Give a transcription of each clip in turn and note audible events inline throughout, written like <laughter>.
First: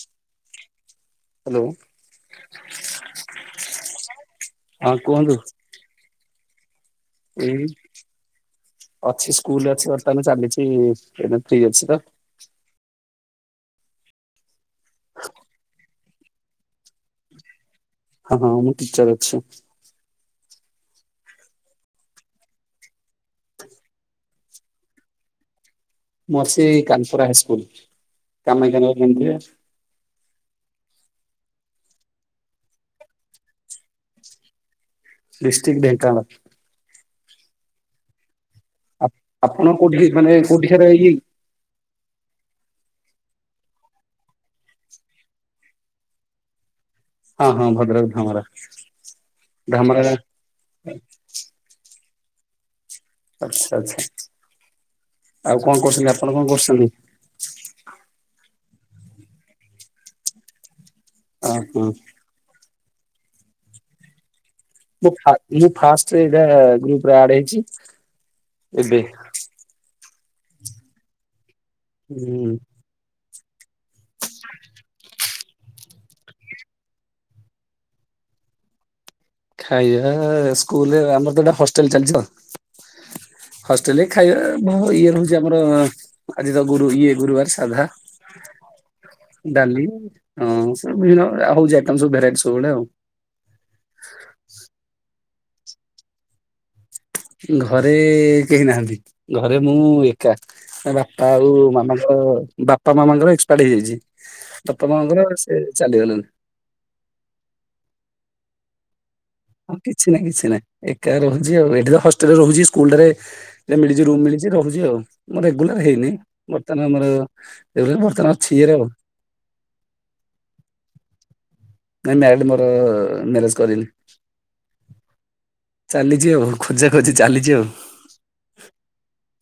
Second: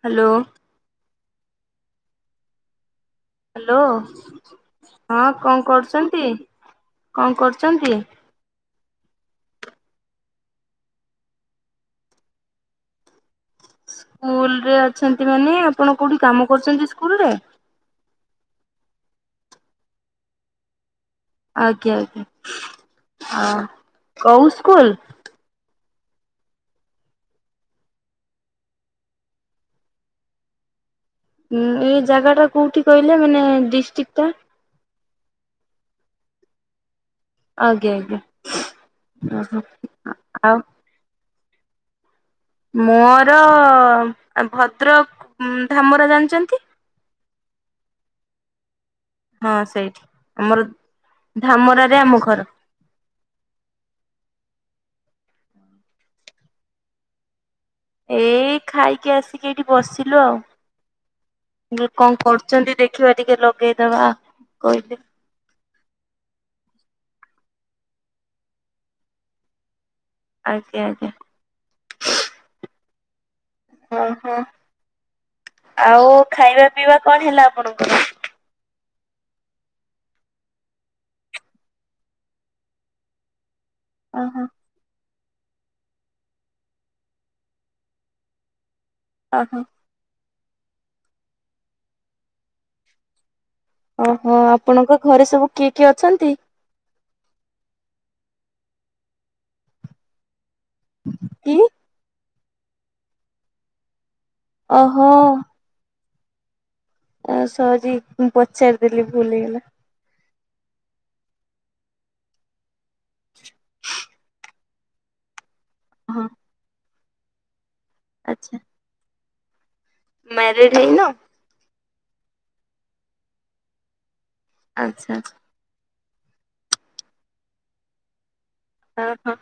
Hello. Hello hello କୁହନ୍ତୁ ହଁ କଣ କରୁଛନ୍ତି? କଣ ଏଇ କରୁଛନ୍ତି? ଅଛି ସ୍କୁଲ ଅଛି ବର୍ତ୍ତମାନ ଚାଲିଛି ଏଇନା ଫ୍ରି ଅଛି ତ। ସ୍କୁଲରେ ଅଛନ୍ତି ମାନେ ଆପଣ କୋଉଠି କାମ କରୁଛନ୍ତି ସ୍କୁଲରେ? ହଁ ହଁ ମୁଁ ଚାଲଛି। ଆଜ୍ଞା ଆଜ୍ଞା ଆ କୋଉ ସ୍କୁଲ। ମୁଁ ଅଛି କାନପୁରା ହାଇସ୍କୁଲ କାମାକ୍ଷାନଗର <unintelligible> ଉଁ ଏଇ ଜାଗାଟା କୋଉଠି କହିଲେ ମାନେ ଡିଷ୍ଟିକଟା। ଡିଷ୍ଟଟ୍ରିକ ଢେଙ୍କନାଲ୍। ଆଜ୍ଞା ଆଜ୍ଞା। ଆପ ଓହୋ ଆପଣ କୋଉଠି ମାନେ ଆଉ କୋଉଠି କାର ଇଏ ମୋର ଭଦ୍ରକ ଧାମରା ଜାଣିଛନ୍ତି। ହଁ ହଁ ଭଦ୍ରକ ଧାମରା। ହଁ ସେଇଠି, ଧାମରା ଆମର ଧାମରାରେ ଆମ ଘର। ଆଚ୍ଛା ଆଚ୍ଛା ଆଉ କଣ କରୁଛନ୍ତି, ଆପଣ କଣ କରୁଛନ୍ତି? ଏଇ ଖାଇକି ଆସିକି ଏଇଠି ବସିଲୁ ଆଉ। ଓହୋ କଣ କରୁଛନ୍ତି ଦେଖିବା ଟିକେ ଲଗେଇଦବା? କହିଲେ ମୁଁ ଫାଷ୍ଟ ଏଯୋଉ ଫାଷ୍ଟ ଏଟା ଗ୍ରୁପ୍। ପୁରା ଆଡ ହେଇଛି ଏବେ ଆଜ୍ଞା ଆଜ୍ଞା। ହୁଁ। ହଁ ହଁ। ଆଉ ଖାଇବା ପିଇବା କଣ ହେଲା ଆପଣଙ୍କର? ଖାଇବା ସ୍କୁଲେ ଆମର ତ ଗୋଟେ ହଷ୍ଟେଲ ଚାଲିଛି ଆଉ। ହଷ୍ଟେଲରେ ଓହୋ ଖାଇବା ବ ଇଏ ରହୁଛି। ଆମର ଆଜି ତ ଗୁରୁ ଇଏ ଗୁରୁବାର ସାଧା। ଓହୋ ଡାଲି ହଁ <unintelligible> ବିଭିନ୍ନ ହଉଛି ଆଇଟମ ସବୁ ଭେରାଇଟି ସବୁବେଳେ ଆଉ। ଓହୋ ଆପଣଙ୍କ ଘରେ ସବୁ କିଏ କିଏ ଅଛନ୍ତି? ଘରେ କେହି ନାହାନ୍ତି, ଘରେ ମୁଁ ଏକା। ତା ବାପା ଆଉ କି? ମାମାଙ୍କ, ବାପା ମାମାଙ୍କର ଏକ୍ସପାଡ ହେଇଯାଇଛି। ତପ ଓହୋ ମାଙ୍କର ସେ ଚାଲିଗଲାଣି। ଆଉ ସରି ମୁଁ ପଚାରିଦେଲି। ଭୁଲ ହେଇଗଲା। ହଁ କିଛି ନାହିଁ କିଛି ନାହିଁ ଏକା ରହୁଛି ଆଉ, ଏଠି ତ ହଷ୍ଟେଲରେ ରହୁଛି ସ୍କୁଲ ରେ ମିଳିଛି ରୁମ୍ ମିଳିଛି ରହୁଛି ଆଉ, ରେଗୁଲାର ହେଇନି ହଁ ବର୍ତ୍ତମାନ ଆମର ଏ ବର୍ତ୍ତମାନ ଆଚ୍ଛା ଆଛିିଏରୋ ମ୍ୟାରେଡ ହେଇନ? ନାଇଁ ମ୍ୟାରେଡ ମୋର ମ୍ୟାରେଜ କରିନି। ଆଛା। ଚାଲିଚି ଆଉ ଖୋଜା ଖୋଜି ଚାଲିଚି ଆଉ। ଓହୋ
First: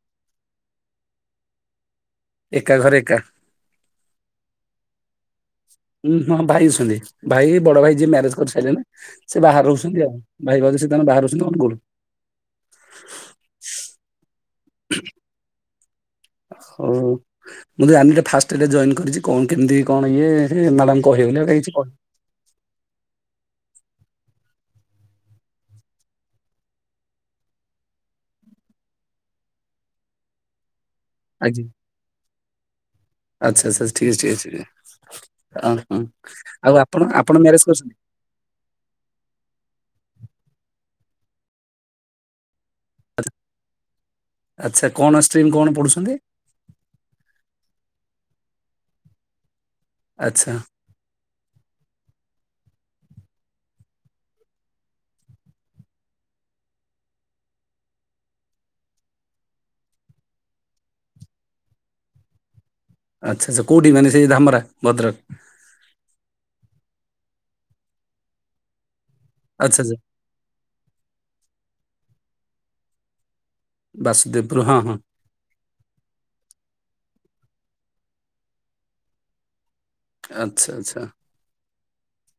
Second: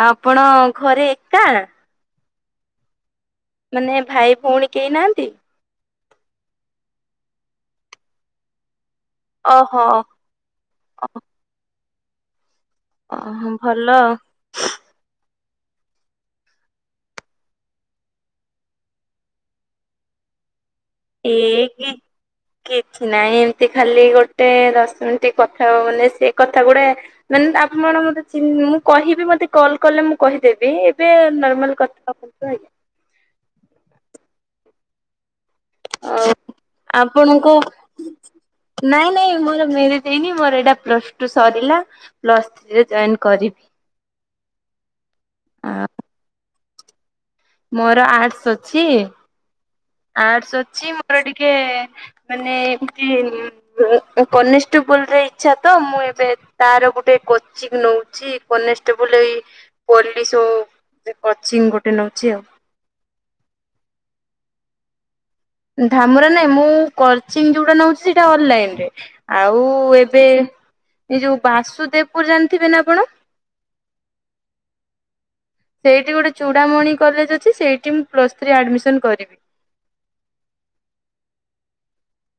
ଆ ଆପଣ ଘରେ ଏକା ଏକା ଘରେ ଏକା ମାନେ ଭାଇ ଭଉଣୀ କେହି ନାହାନ୍ତି? ହୁଁ ହଁ ଭାଇଛନ୍ତି ଭାଇ ବଡ ଭାଇ ଯିଏ ମ୍ୟାରେଜ କରିସାରିଲେନି ସେ ବାହାରୁ ଓହୋ ରହୁଛନ୍ତି ଆଉ ଭାଇ ଭ ସେତାନ ବାହାରୁ ରହୁଛନ୍ତି ଅନଗୁଳ। ଅହୋ ଭଲ ଆଉ। ହୋଉ ମୁଁ ଆ ଫାଷ୍ଟ ଏଇଟା ଜଏନ୍ କରିଛି କଣ କେମିତି କଣ ଇଏ ହେ ମ୍ୟାଡ଼ାମ କହିବେନି ଏଉଡ଼ା କିଛି କହି ନାଇଁ ଏମତି ଖାଲି ଗୋଟେ ଦଶ ମିନିଟ କଥା ହବ ମାନେ ସେ କଥା ଗୁଡା ମାନେ ଆପଣ ମୁଁ ଚି ମୁଁ କହିବି ମତେ କଲ୍ କଲେ ମୁଁ କହିଦେବି। ଏବେ ଆଜ୍ଞା ନର୍ମାଲ କଥା କୁ ଆଜ୍ଞା। ଓ ହ ଆଉ ଆପଣ ଆପଣ ଆପଣଙ୍କ ମ୍ୟାରେଜ କରୁଛନ୍ତି? ନାଇଁ ନାଇଁ ମୋର ଭେରୀ ଦେଇନି ମୋର ଏଇଟା ପ୍ଲସ ଟୁ ସରିଲା ପ୍ଲ ଥ୍ରୀ ଜଏନ କରିବି ଆଚ୍ଛା କଣ ଷ୍ଟ୍ରିମ୍ କଣ ଆ ପଢୁଛନ୍ତି ମୋର ଆର୍ଟ୍ସ ଅଛି। ଆଚ୍ଛା। ଆର୍ଟ୍ସ ଅଛି ମୋର ଟିକେ ମାନେ କନେଷ୍ଟେବୁଲ ରେ ଇଛା ତ ମୁଁ ଏବେ ତାର ଗୋଟେ କୋଚିଂ ନଉ ନଉଚି କନେଷ୍ଟବଲ ଏଇ ପୋଲିସ ବ କଚିଂ ଗୋଟେ ନଉଛି ଆଉ। ଆଛା ଆଛା କୋଉଠି ମାନେ ସେଇ ଧାମରା ଭଦ୍ରକ? ଧାମରା ନାଇଁ ମୁଁ କୋଚିଂ ଯୋଉଟା ନଉଛି ସେଇଟା ଅନଲାଇନ ରେ। ଆଉ ଆଚ୍ଛା ଆଚ୍ଛା ଏବେ ଏ ଯୋଉ ବାସୁଦେବପୁର ଜାଣିଥିବେ ନା ଆପଣ? ବାସୁଦେବ ବୃ ହଁ ହଁ। ସେଇଟି ଗୋଟେ ଚୂଡ଼ାମଣି କଲେଜ ଅଛି ସେଇଠି ମୁଁ ପ୍ଲସ୍ ଥ୍ରୀ ଆଡମିସନ କରିବି। ଆଚ୍ଛା ଆଚଛା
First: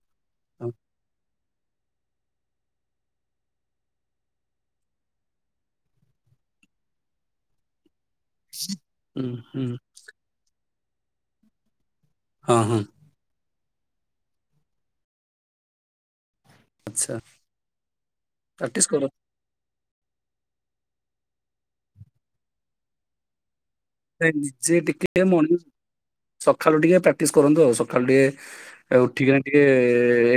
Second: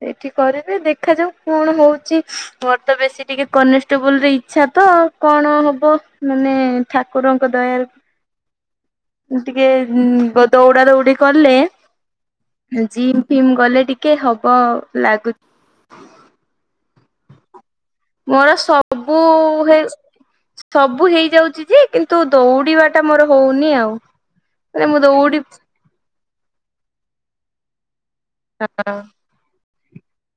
ସେଇଟି କରିବି ଦେଖାଯାଉ କଣ ହଉଚି। ମୋର ତ ବେଶୀ ଟିକେ କନେଷ୍ଟେବୁଲରେ ଇଚ୍ଛା ତ କଣ ହବ ମାନେ ଠାକୁର ଙ୍କ ଦୟାରୁ ହୁଁ ହୁଁ ଟିକେ ଦୌଡା ଦୌଡି କଲେ ହଁ ହଁ ଜିମ୍ ଫିମ୍ ଗଲେ ଟିକେ ହବ ଲାଗୁ ଆଛା। ମୋର ସବୁ ହେ ସବୁ ହେଇଯାଉଛି ଯେ କିନ୍ତୁ ଦୌଡିବାଟା ମୋର ହଉନି ଆଉ। ନିଜ ମାନେ ମୁଁ ଟିକିଟ ଦୌଡି ମଣଂ <unintelligible> ସକାଳୁ ଟିକେ ପ୍ରାକ୍ଟିସ କରନ୍ତୁ ଆଉ ସକାଳୁ ହଁ ଟିକେ ଉଠିକ ନା ଟିକେ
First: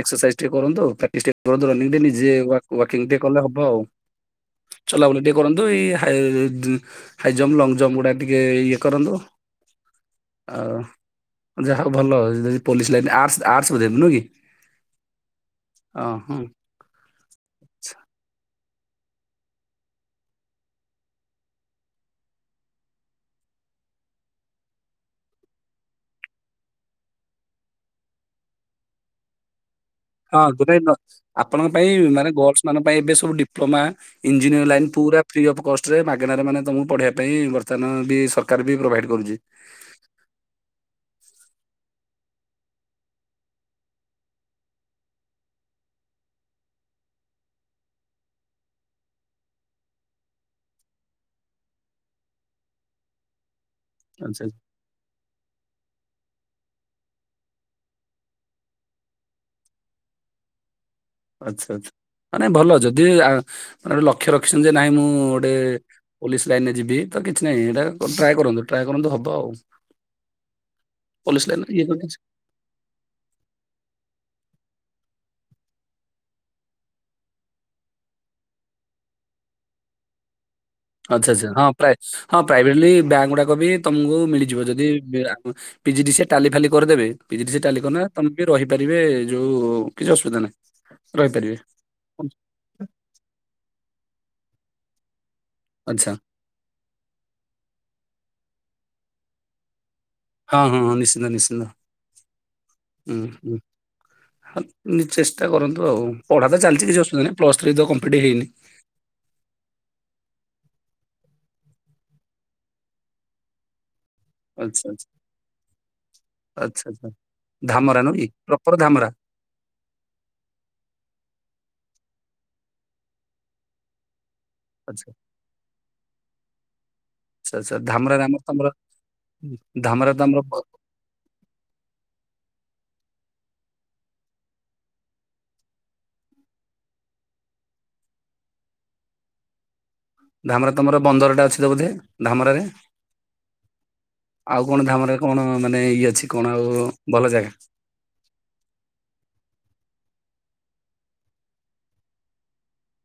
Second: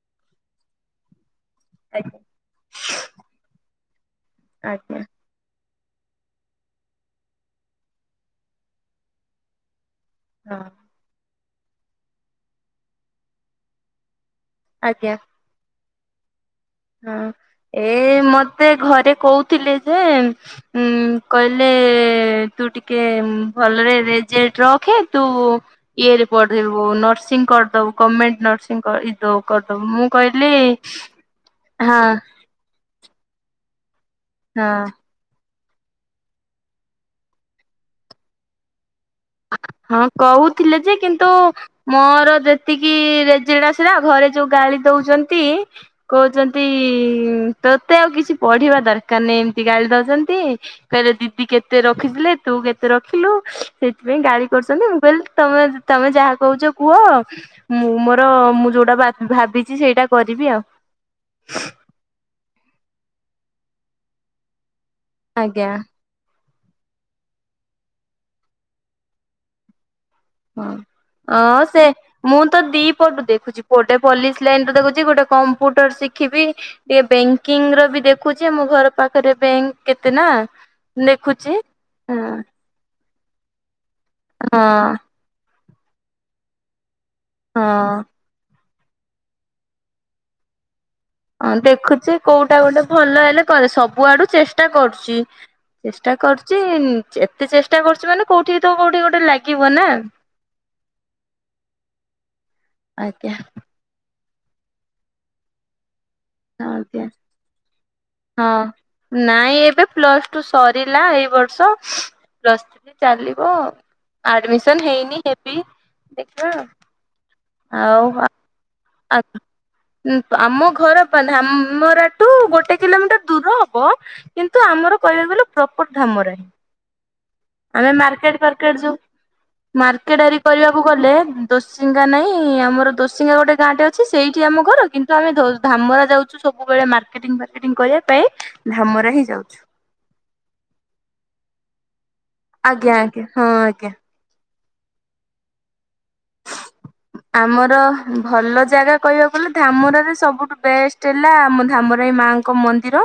ଏକ୍ସରସାଇଜ କରନ୍ତୁ ଆଉ ଆଜ୍ଞା <inaudible> କଲେ ହବ ଆଉ ଆଜ୍ଞା ଚଲା ବୁଲି ଟିକେ କରନ୍ତୁ ଏଇ ହାଏ ଉ ଜମ୍ପ ଲଙ୍ଗ ଜମ୍ପ ଗୁଡା ଟିକେ ଇଏ କରନ୍ତୁ ହଁ ଆଉ ଯାହା ଭଲ ଯଦି ପୋଲିସ ଲାଇନ ଆର୍ଟ୍ସ ଆର୍ସ ବଧେନୁହେଁ କି? ଆଜ୍ଞା। ଓ ହୋଁ। ହଁ ଏ ମତ ମତେ ଘରେ କହୁଥିଲେ ଯେ ଉ କହିଲେ ତୁ ଟିକେ ଉ ଭଲରେ ରେଜଲ୍ଟ ରଖେ ତୁ ଇଏ ରେ ପଢଦେବୁ ନର୍ସିଂ କରିଦବୁ ଗଭଣମେଣ୍ଟ ନ ଇ ଦଉ କରିଦବ ମୁଁ ହଁ କହିଲି ଗୋଟେ ନ- ଆପଣଙ୍କ ପାଇଁ ହଁ ମାନେ ଗଲସ ମାନ ପାଇଁ ଏବେ ସବୁ ଡିପ୍ଲମା ଇଞ୍ଜିନିୟରିଂ ହଁ। ଲାଇନ ପୁରା ଫ୍ରି ଅଫ୍ କଷ୍ଟରେ ମାଗଣାରେ ମାନେ ତମକୁ ପଢ଼ିବା ପାଇଁ ବର୍ତ୍ତମାନ ବି ସରକାର ବି ପ୍ରୋଭାଇଡ଼୍ ହଁ କହୁଥିଲେ ଯେ କିନ୍ତୁ ମୋର ଯେତିକି ରେଜେଲେଟ <inaudible> ସା ଘରେ ଯୋଉ ଗାଳି ଦଉଛନ୍ତି କହୁଛନ୍ତି। ତୋତେ ଆଉ କିଛି ପଢିବା ଦରକାର ନାହିଁ ଏମିତି ଗାଳି ଦଉଛନ୍ତି କହିଲେ ଦିଦି କେତେ ରଖିଥିଲେ। ତୁ କେତେ ରଖିଲୁ ସେଇଥିପାଇଁ ଆଚ୍ଛା ଗାଳି କରୁଛନ୍ତି ମୁଁ କହିଲି ତମେ ତମେ ଯାହା। କହୁଛ କୁହ ମୁଁ ମୋର ମୁଁ ଯୋଉଟା ବାଛି ଭାବିଛି ସେଇଟା କରିବି ଆଉ। ଆଚ୍ଛା ଆଛା ମାନେ ଭଲ ଯଦି ଆ ମାନେ ଗୋଟେ ଲକ୍ଷ୍ୟ ରଖିଛନ୍ତି ନାଇଁ ମୁଁ ଗୋଟେ ଆଜ୍ଞା। ପୋଲିସ। ଲାଇନରେ ଯିବି ତ କିଛି ନାହିଁ ଏଇଟା ଟ୍ରାଏ କରନ୍ତୁ ଟ୍ରାଏ କରନ୍ତୁ ହବ ଆଉ। ହଁ ପୋଲିସ ହଁ ଲାଇନ ଇଏ ସେ ତ କିଛି ମୁଁ ତ ଦି ପଟୁ ଦେଖୁଛି ଗୋଟେ ପୋଲିସ ଲାଇନରେ ଦେଖୁଛି ଗୋଟେ କମ୍ପ୍ୟୁଟର ଶିଖିବି ଟିକେ ବ୍ୟାଙ୍କିଙ୍ଗ ର ବି ଦେଖୁଛି ମୋ ଘର ପାଖରେ ବ୍ୟାଙ୍କ କେତେ ନା <inaudible> ଆଚ୍ଛା ଆଛା ଦେଖୁଛି ହଁ ପ୍ରାଇ ହଁ ପ୍ରାଇଭେଟ ଲି ବ୍ୟାଙ୍କ ଗୁଡାକ ବି ତମକୁ ମିଳିଯିବ ଯଦି ହଁ ପିଜିଡିସିଏ ସେ ଟାଲି ଫାଲି କରିଦେବେ ପିଜିଡିସିଏ ସେ ଟାଲି ତମେ ବି ରହି ପାରିବେ ଯୋଉ କିଛି ଅସୁବିଧା ନାହିଁ। ହଁ ରହିପାରିବେ ଦେଖୁଛି କୋଉଟା ଗୋଟେ ଭଲ ହେଲେ କରେ ସବୁ ଆଡୁ ଚେଷ୍ଟା କରୁଛି। ଆଚ୍ଛା ଚେଷ୍ଟା କରୁଛି ଏତେ ଚେଷ୍ଟା କରୁଛି ମାନେ କୋଉଠି ତ କୋଉଠି ଗୋଟେ ଲାଗିବ ନା। ହଁ ହଁ ହଁ ନିଶ୍ଚିନ୍ତ ନିଶ୍ଚିନ୍ତ ହୁଁ ଆଜ୍ଞା ହୁଁ । ହଁ ଚେଷ୍ଟା କରନ୍ତୁ ଆଉ। ପଢା ତ ହଁ ଚାଲିଛି କିଛି ଆଜ୍ଞା ଅସୁବିଧା ନାହିଁ ପ୍ଲସ୍ ଥ୍ରୀ ତ କମ୍ପ୍ଲିଟ୍ ହେଇନି ହଁ ନାଇଁ ଏବେ ପ୍ଲସ ଟୁ ସରିଲା ବର୍ଷ ପ୍ଲସ ଥ୍ରୀ ଚାଲିବ। ଆଚ୍ଛା ଆଡମିସନ ଆଚ୍ଛା ହେଇନି ହେବି ଦେଖିବା। ଆଚ୍ଛା ଆଚ୍ଛା ଆଉ ଧାମରା ନୁହଁ କି ପ୍ରପର ଧାମରା ଆ -ଆମ ଘର ଧାମରା। ତୁ ଗୋଟେ କିଲୋମିଟର ଦୂର ହବ କିନ୍ତୁ ଆମର ଆଚ୍ଛା କହିବାକୁ ଗଲେ ପ୍ରପର ଧାମରା ରେ। ଆଚ୍ଛା ଆଚ୍ଛା ଆମେ ଧାମରାରେ ମାର୍କେଟ ଆମର ତମର ପାର୍କେଟ ଯାଉ। ଧାମରା ମାର୍କେଟ ତ ଆରରି ଆମର କରିବାକୁ ଗଲେ ଦୋସିଙ୍ଗା ନାଇଁ ଆମର ଦୋ ଦୋ ଗୋଟେ ଗାଁଟେ ଅଛି ସେଇଠି ଆମ ଘର କିନ୍ତୁ ଆମେ ଧାମରା ଯାଉଛୁ ସବୁବେଳେ ମାର୍କେଟିଂ ଫାର୍କେଟିଂ କରିବା ପାଇଁ। ଉଁ ଧାମରା ହେଇ ଯାଉଛୁ। ଧାମରା ତମର ବନ୍ଦରଟା ଅଛି ତ ବୋଧେ। ଧାମରାରେ ଆଜ୍ଞା ଆଜ୍ଞା ହଁ ଆଜ୍ଞା। ଆଉ କଣ ଧାମରାରେ କଣ ମାନେ ଇଏ ଅଛି କଣ ଆଉ ଭଲ ଜାଗା ଆମର ଭଲ ଜାଗା କହିବାକୁ ଗଲେ ଧାମରରେ ସବୁଠୁ ବେଷ୍ଟ ହେଲା ଆମ ଧାମରାଇ ମାଙ୍କ ମନ୍ଦିର।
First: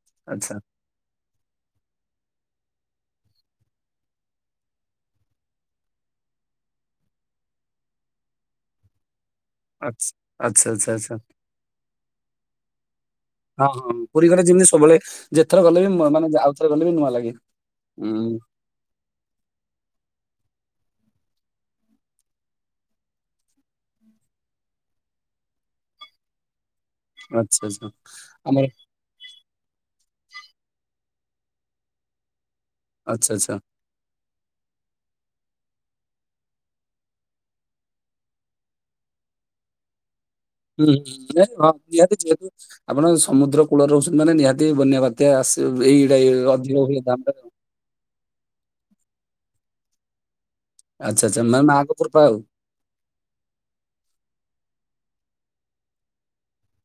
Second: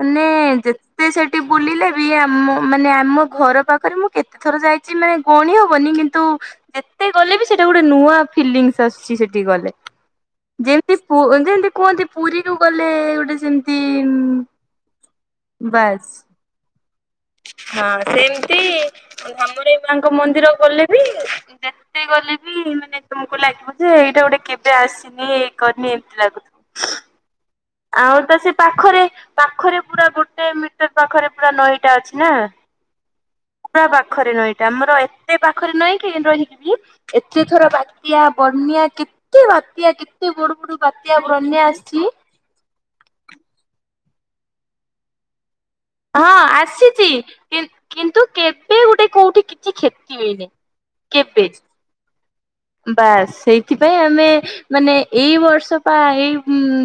ମାନେ ଆଚ୍ଛା ଯେତେ ସେଠି ବୁଲିଲେ ବି ଆ ମୁଁ ମାନେ ଆମ ଘର ପାଖରେ ମୁଁ କେତେ ଥର ଯାଇଛି ମାନେ ଗଣି ହବନି କିନ୍ତୁ ଯେତେ କଲେ ବି ସେଇଟା ଗୋଟେ ନୂଆ ଫିଲିଙ୍ଗସ ଆସୁଛି ସେଠି। ଗଲେ ଆଚ୍ଛା ଆଚ୍ଛା ଆଚ୍ଛା ଯେମତି ଆଚ୍ଛା ଯେମିତି କୁହନ୍ତି ପୁରୀରୁ ଗଲେ ଗୋଟେ ହଁ ଯେମିତି ହଁ ପୁରୀ ଯେମିତି ସବୁବେଳେ ଯେଥର ଗଲେ ବି ମାନେ ଆଉଥରେ ଗଲେ ବି ନୂଆ ଲାଗେ ହଁ ହୁଁ ସେମିତି ଧାମରେ ମାଙ୍କ ମନ୍ଦିର ଗଲେ ବି ମୋତେ ଗଲେ ବି ମାନେ ତୁମକୁ ଲାଗିବ ଯେ ଏଇଟା ଗୋଟେ କେବେ ଆସିନି ଏଇ କରିନି ଏମିତି ଲାଗୁଥିବ। ଆଚ୍ଛା ଆଚ୍ଛା ଆଉ ତ ସେ ଆମର ପାଖରେ ପାଖରେ ପୁରା ଗୋଟେ ମିଟର ପାଖରେ ପୁରା ନଈଟା ଅଛି ନା ଆଚ୍ଛା ଆଚ୍ଛା ପୁରା ପାଖରେ ନଈଟା ଆମର ସେ ପାଖରେ ନାହିଁକି ରହିକିବି ଏତେ ଥର ବାତ୍ୟା ବନ୍ୟା କେତେ ବାତ୍ୟା କେ ହୁଁ ହ ନାଇଁ ହଁ ନିହାତି ନିହାତି। ଆପଣ ସମୁଦ୍ର କୂଳରେ ରହୁଛନ୍ତି ମାନେ ନିହାତି ବନ୍ୟା ବାତ୍ୟା ଆସ ହଁ ଆସିଛି କିନ୍ତୁ କେବେ ଗୋଟେ କୋଉଠି କିଛି କ୍ଷତି ହେଇନି। ଆଚ୍ଛା ଆଚ୍ଛା କେବେ। ମାନେ ମାଆ ଙ୍କ କୃପା ଆଉ। ବାସ୍ ସେଇଥିପାଇଁ ଆମେ ମାନେ ଏଇ ବର୍ଷ ବା ଏଇ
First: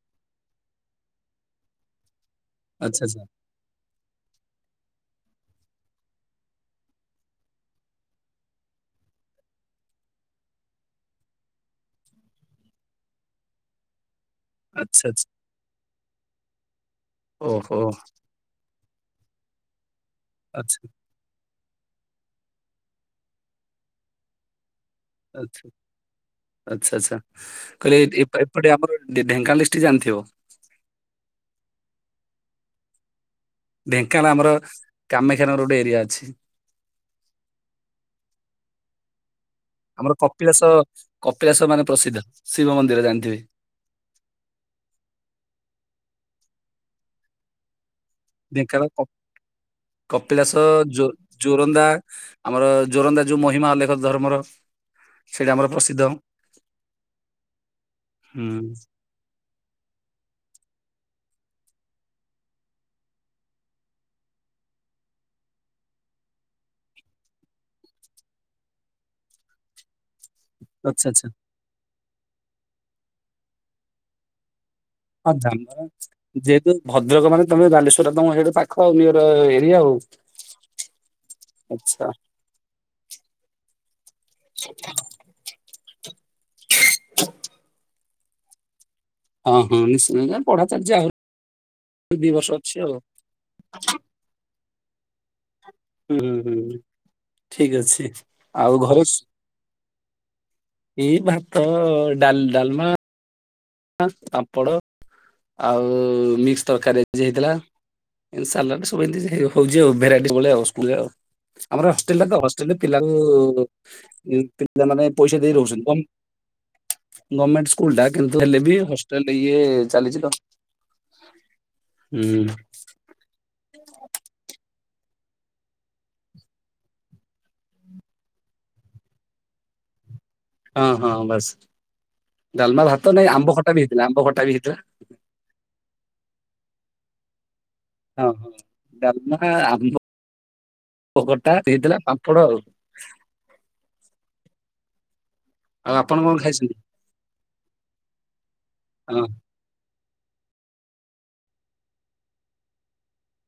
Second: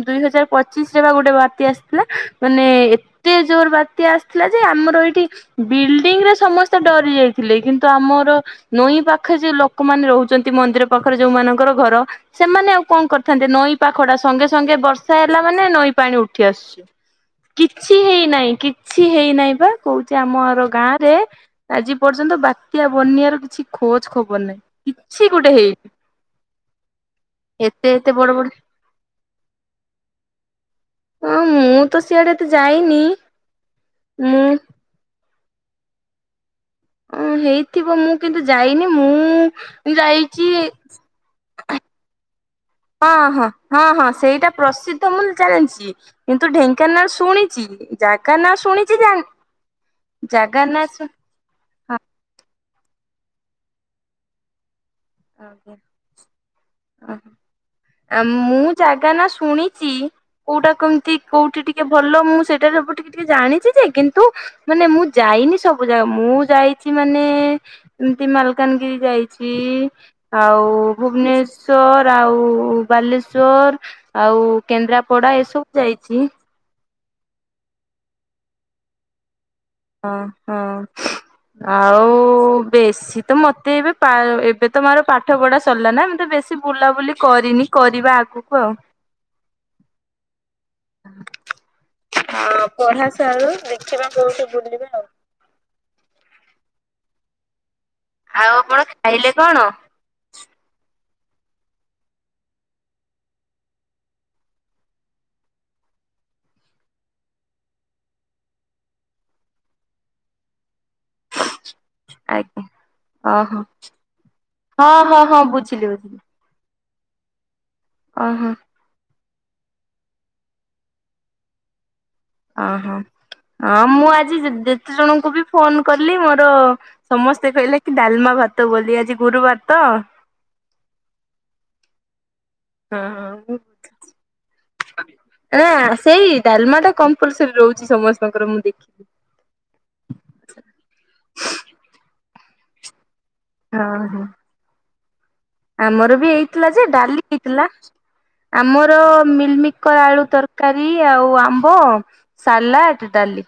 ଦୁଇ ହଜାର ପ ପଚିଶ ରେ ବା ଗୋଟେ ବାତ୍ୟା ଆସିଥିଲା ମାନେ ଆଚ୍ଛା ଆଚ୍ଛା ଏତେ ଜୋର ବାତ୍ୟା ଆସିଥିଲା ଯେ ଆମର ଏଇଠି ବିଲ୍ଡିଂ ରେ ସମସ୍ତେ ଡରି ଯାଇଥିଲେ କିନ୍ତୁ ଆମର ନଈ ପାଖେ ଯ ଲୋକମାନେ ରହୁଛନ୍ତି ମନ୍ଦିର ପାଖରେ ଯୋଉ ମାନଙ୍କ ଘର ସେମାନେ ଆଉ କଣ କରିଥାନ୍ତେ ନଈ ପାଖଡା ସଙ୍ଗେ ସଙ୍ଗେ ଆଚ୍ଛା ଆଚ୍ଛା ବର୍ଷା ହେଲା ମାନେ ନଈ ପାଣି ଉଠି ଆସୁଛି। ଓହୋ କିଛି ହେଇନାହିଁ କିଛି ହେଇନାହିଁ ବା କହୁଛି ଆମର ଆଚ୍ଛା ଗାଁରେ ଆଜି ପର୍ଯ୍ୟନ୍ତ ବାତ୍ୟା ବନ୍ୟାର କିଛି ଖୋଜ ଖବର ନାହିଁ କିଛି ଗୋଟେ ଆଚ୍ଛା ହେଇନି। ଆଚ୍ଛା ଆଛା ଏତେ କହିଲେ ଏତେ ଏ ବଡ ବଡ ଏପଟେ ଆମର ଢେଙ୍କାନାଳ ଡିଷ୍ଟିକ ଜାଣିଥିବ ହଁ ମୁଁ ତ ସିଆଡେ ଏତେ ଯାଇନି ଢେଙ୍କାନାଳ ମୁଁ ଆମର କାମାକ୍ଷା ନଗର ଗୋଟେ ଏରିଆ ଅଛି। ଅ ହେଇଥିବ ମୁଁ କିନ୍ତୁ ଯାଇନି ମୁଁ ଆମର ଯାଇଛି କପିଳାସ କପିଳାସ ମାନେ ପ୍ରସିଦ୍ଧ ଶିବ ମନ୍ଦିର ହଁ ଜାଣିଥିବେ ହଁ ହଁ ହଁ ସେଇଟା ପ୍ରସିଦ୍ଧ ମୁଁ ଜାଣିଛି। କିନ୍ତୁ ଢେଙ୍କାନାଳ ଶୁଣିଛି ଜାଗା ନା ଢେଙ୍କାନ ଶୁଣିଛି କପିଳାସୋ ଜାଗା ନା ଶୁ ଜୋରନ୍ଦା ହଁ ଆମର ଜୋରନ୍ଦା ଯୋଉ ମହିମା ଅଲେଖ ଧର୍ମର ସେଇଟା ଆମର ଆଜ୍ଞା ପ୍ରସିଦ୍ଧ ଆଁ ମୁଁ ହୁଁ ଜାଗା ନା ଶୁଣିଛି କୋଉଟା କେମତି କୋଉଠି ଟିକେ ଭଲ ମୁଁ ସେଇଟା ସବୁ ଟିକେ ଟିକେ ଜାଣିଛି ଯେ କିନ୍ତୁ ମାନେ ମୁଁ ଯାଇନି ସ ସବୁ ଯାଗା ମୁଁ ଯାଇଛି ମାନେ ଏମିତି ମାଲକାନଗିରି ଯାଇଛି ଆଉ ଆଚ୍ଛା ଆଚ୍ଛା ଭୁବନେଶ୍ଵର ଆଉ ବାଲେଶ୍ଵର ଆଉ ହଁ କେନ୍ଦ୍ରାପଡା ଏସବୁ ଧାମରା ଯାଇଛି। ଯେହେତୁ ଭଦ୍ରକ ମାନେ ତମେ ବାଲେଶ୍ୱର ତମ ସେଇଟ ପାଖ ଆଉ ନିର ଏ ହଁ ହଁ। ଆଚ୍ଛା ଆଉ ବେଶୀ ତ ମତେ ଏବେ ଏବେ ତ ମର ପାଠ ପଢା ସରିଲା ନା ମତେ ବେ ବେଶୀ ବୁଲାବୁଲି କରିନି କରିବା ଆଗକୁ ଆଉ। ପଢାଚାଲଛି ଆଉ ହଁ ପଢା ସରୁ ଦେଖିବା କୋଉଠିୁ ବୁଲିବା ଆଉ ହଁ ହୁଁ ଠିକ ଅଛି ଆଉ ଆପଣ ଘରେ ଖାଇଲେ କଣ? ଏଇ ଭାତ ଡାଲ ଡାଲମା ପାମ୍ପଡ ଆଉ ମିକ୍ସ ତରକାରୀ ଆଜି ହେଇଥିଲା। ଏଇ ସାଲାଡ ସବୁ ଏମତି ତି ହଉଛି ଆଉ ଭେରାଇଟି ସବୁବେଳେ ଆଉ ସ୍କୁଲ ରେ ଆଉ। ଆମର ହଷ୍ଟେଲ ଟା ତ ଆଜ୍ଞା ହଷ୍ଟେଲରେ ଓହୋ ପିଲାଙ୍କୁ ପି ପିଲା ହଁ ମାନେ ହଁ ପଇସା ହଁ ଦେଇ ରହୁଛନ୍ତି ବୁଝିଲି କ ବୁଝିଲି। ଗମେଣ୍ଟ ସ୍କୁଲ ଟା କିନ୍ତୁ ଓହୋ ହେଲେ ବି ହେଲବି ହଷ୍ଟେଲ ଇଏ ଚାଲିଛି ତ ହୁଁ। ଓହୋ ହଁ ମୁଁ ଆଜି ଯେ ଯେ ସତେ ଜଣଙ୍କୁ ବି ଫୋନ କଲି ମୋର ସମସ୍ତେ କହିଲେ କି ଡାଲମା ଭାତ ବୋଲି ଆଜି ଗୁରୁ ତ ହଁ। ହଁ ହଁ ବାସ୍ ଡାଲମା ଭାତ ନାଇଁ ଆମ୍ବ ହଁ। ଖଟା ବି ହେଇଥିଲା ଆମ୍ବ ଖଟା ବି ହେଇଥିଲା। ନା ସେଇ ଡାଲମା ଟା କମ୍ପଲସରି ରହୁଚି ହଁ ହଁ ଡାଲମା ଆମ୍ବ ଖଟା ହେଇଥିଲା। <unintelligible> ହଁ ହଁ। ଆଉ ଆମର ଆପଣ ବି କଣ ହେଇଥିଲା ଖାଇଛନ୍ତି? ଯେ ଡାଲି ହେଇଥିଲା ଆମର ହଁ ମିଲମିକର ଆଲୁ ତରକାରୀ ଆଉ ଆମ୍ବ ସାଲାଟ ଡାଲି।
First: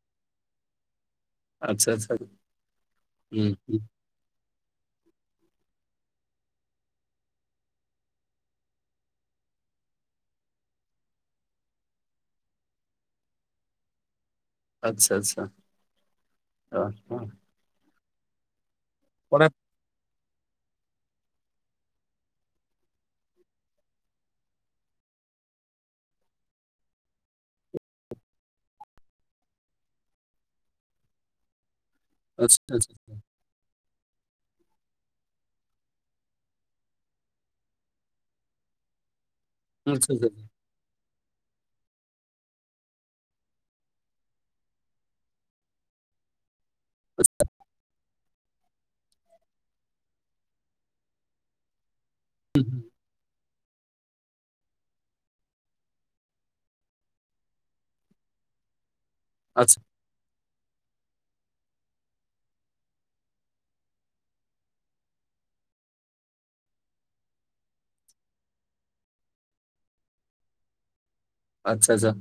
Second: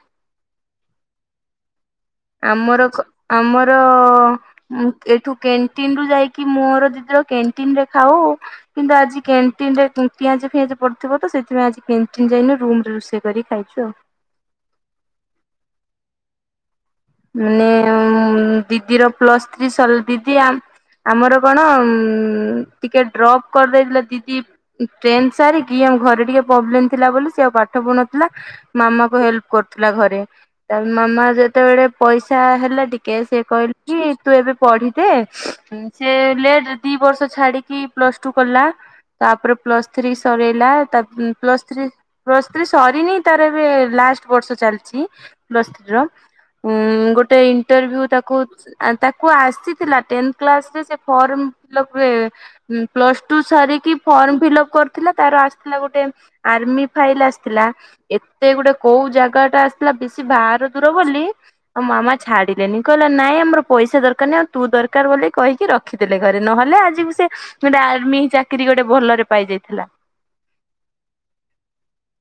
ଆଚ୍ଛା ଆଛା। ଆମର ଖ ଆମର ଅ-ଅ ଏଠୁ କ୍ୟାଣ୍ଟିନ ରୁ ଯାଇକି ମୋର ଦିଦିର କ୍ୟାଣ୍ଟିନ ରେ ଖାଉ କିନ୍ତୁ ଆଜି କ୍ୟାଣ୍ଟିନ ପିଆଜ ଫିଆଜ ପଡିଥିବ ତ ସେଥିପାଇଁ ଆଜି କ୍ୟାଣ୍ଟିନ ଯାଇନୁ ରୁମ ରେ ରୋଷେଇ କରି ଖାଇଛୁ ଆଉ। ଆଚ୍ଛା ଆଚ୍ଛା ହ। ମାନେ ଦିଦିର ପ୍ଲସ୍ ଥ୍ରୀ ସରିଲ ଦିଦି ଆ ଆମର କଣ ଉ ଟିକେ ଡ୍ରପ୍ କରିଦେଇଥିଲା ଦିଦି ଟ୍ରେନ ସାରିକି ମ ଘରେ ଟିକେ ପ୍ରୋବ୍ଲେମ ଥିଲା ବୋଲି ସେ ଆଉ ପାଠ ପଢୁଥିଲା ମାମା କୁ ହେଲ୍ପ କରୁଥିଲା ଘରେ ତା ମାମା ଯେତେବେଳେ ପଇସା ଆଚ୍ଛା ହେଲା ଟିକେ ଆଚ୍ଛା ସେଏ କହିଲା କି ତୁ ଏବେ ପଢିସେ ଲେଟ ରେ ଦି ବର୍ଷ ଛାଡିକି ପ୍ଲସ ଟୁ ପଡଲା ତାପରେ ପ୍ଲସ୍ ଆଚ୍ଛା ଥ୍ରୀ ସରାଇଲା ତା ପ ମ ମ ପ୍ଲସ ସ୍ତ୍ରୀ ପ୍ଲସ ଥ୍ରୀ ସରିନି ତାର ଏବେ ଲାଷ୍ଟ ବର୍ଷ ଚାଲିଛି ପ୍ଲସ ଥ୍ରୀ ର ଉଁ ଗୋଟେ ଇଣ୍ଟରଭି୍ୟୁ ତାକୁ ତାକୁ ଆସିଥିଲା ଟେନ କ୍ଲାସରେ ସେ ଫର୍ମ ଫିଲପ ରେ ପ୍ଲସ ଟୁ ସାରିକି ଫର୍ମ ଫିଲପ କରିଥିଲା ତାର ଆସିଥିଲା ଗୋଟେ ଆର୍ମି ଫାଇଲ ଆସିଥିଲା ଏତେ ଗୋଟେ କୋଉ ଜାଗା ଆଚ୍ଛା ଟା ଆଚ୍ଛା ଆସଥିଲା ବେଶୀ ବାହାର ଦୂର ବୋଲି ଆଉ ମାମା ଛାଡିଲେନି କହିଲା ନାଇଁ ଆମର ପଇସା ଦରକାର ନାହିଁ ଆଉ ତୁ ଦରକାର ବୋଲି କହିକି ରଖିେ ଘରେ ନ ନହଲେ ଆଜିକୁ ସେ ଗୋଟେ ଆର୍ମି ଚାକିରି ଗୋଟେ ଭଲରେ ପାଇଯାଇଥିଲା। ଆଚ୍ଛା ଆଛା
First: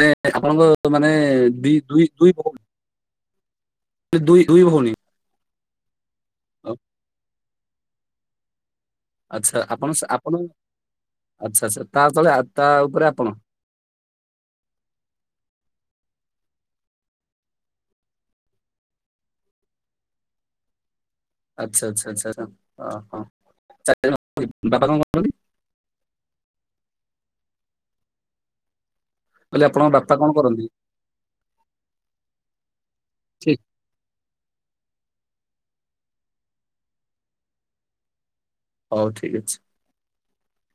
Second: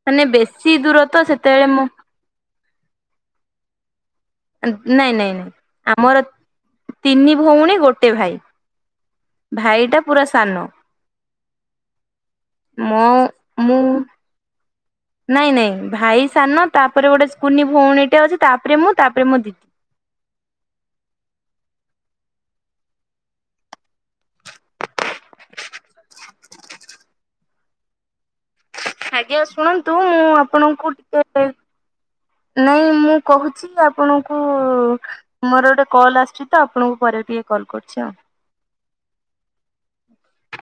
ମାନେ ବେଶୀ ଆପଣଙ୍କ ଦୂର ମାନେ ତ ସେତେବେଳେ ଦି ମୁଁ ଦୁଇ ଦୁଇ ବହୁ ନାଇଁ ନାଇଁ ନାଇଁ ଆମର ଅ, ତିନି ଭଉଣୀ ଗୋଟେ ଭାଇ। ଭାଇଟା ପୁରା ସାନ। ଆଛା ଆଚ୍ଛା ତା ତଳେ ତା ମୋ ଉପରେ ଆପଣ। ମୁଁ ନାଇଁ ନାଇଁ ଭାଇ ସାନ ତାପରେ ଗୋଟେ କୁନି ଭଉଣୀଟା ଅଛି ତାପରେ ମୁଁ ତାପରେ ମୋ ଦିଦି ଆଚ୍ଛା ଆଚ୍ଛା ଆଛା ଅ ହ <unintelligible> ବାପା କଣ କରନ୍ତି? ଆଜ୍ଞା କହିଲେ ଆପଣଙ୍କ ଶୁଣନ୍ତୁ ବାପା କଣ ମୁଁ କରନ୍ତି ଆପଣଙ୍କୁ ଟିକେ ପରେ ନାଇଁ। ମୁଁ ଠିକ କହୁଛି ଆପଣଙ୍କୁ ମୋର ଗୋଟେ କଲ୍ ଆସୁଛି ତ ଆପଣଙ୍କୁ ପରେ ଟିକେ କଲ୍ କରୁଛି ଆଉ। ହଉ ଠିକ ଅଛି।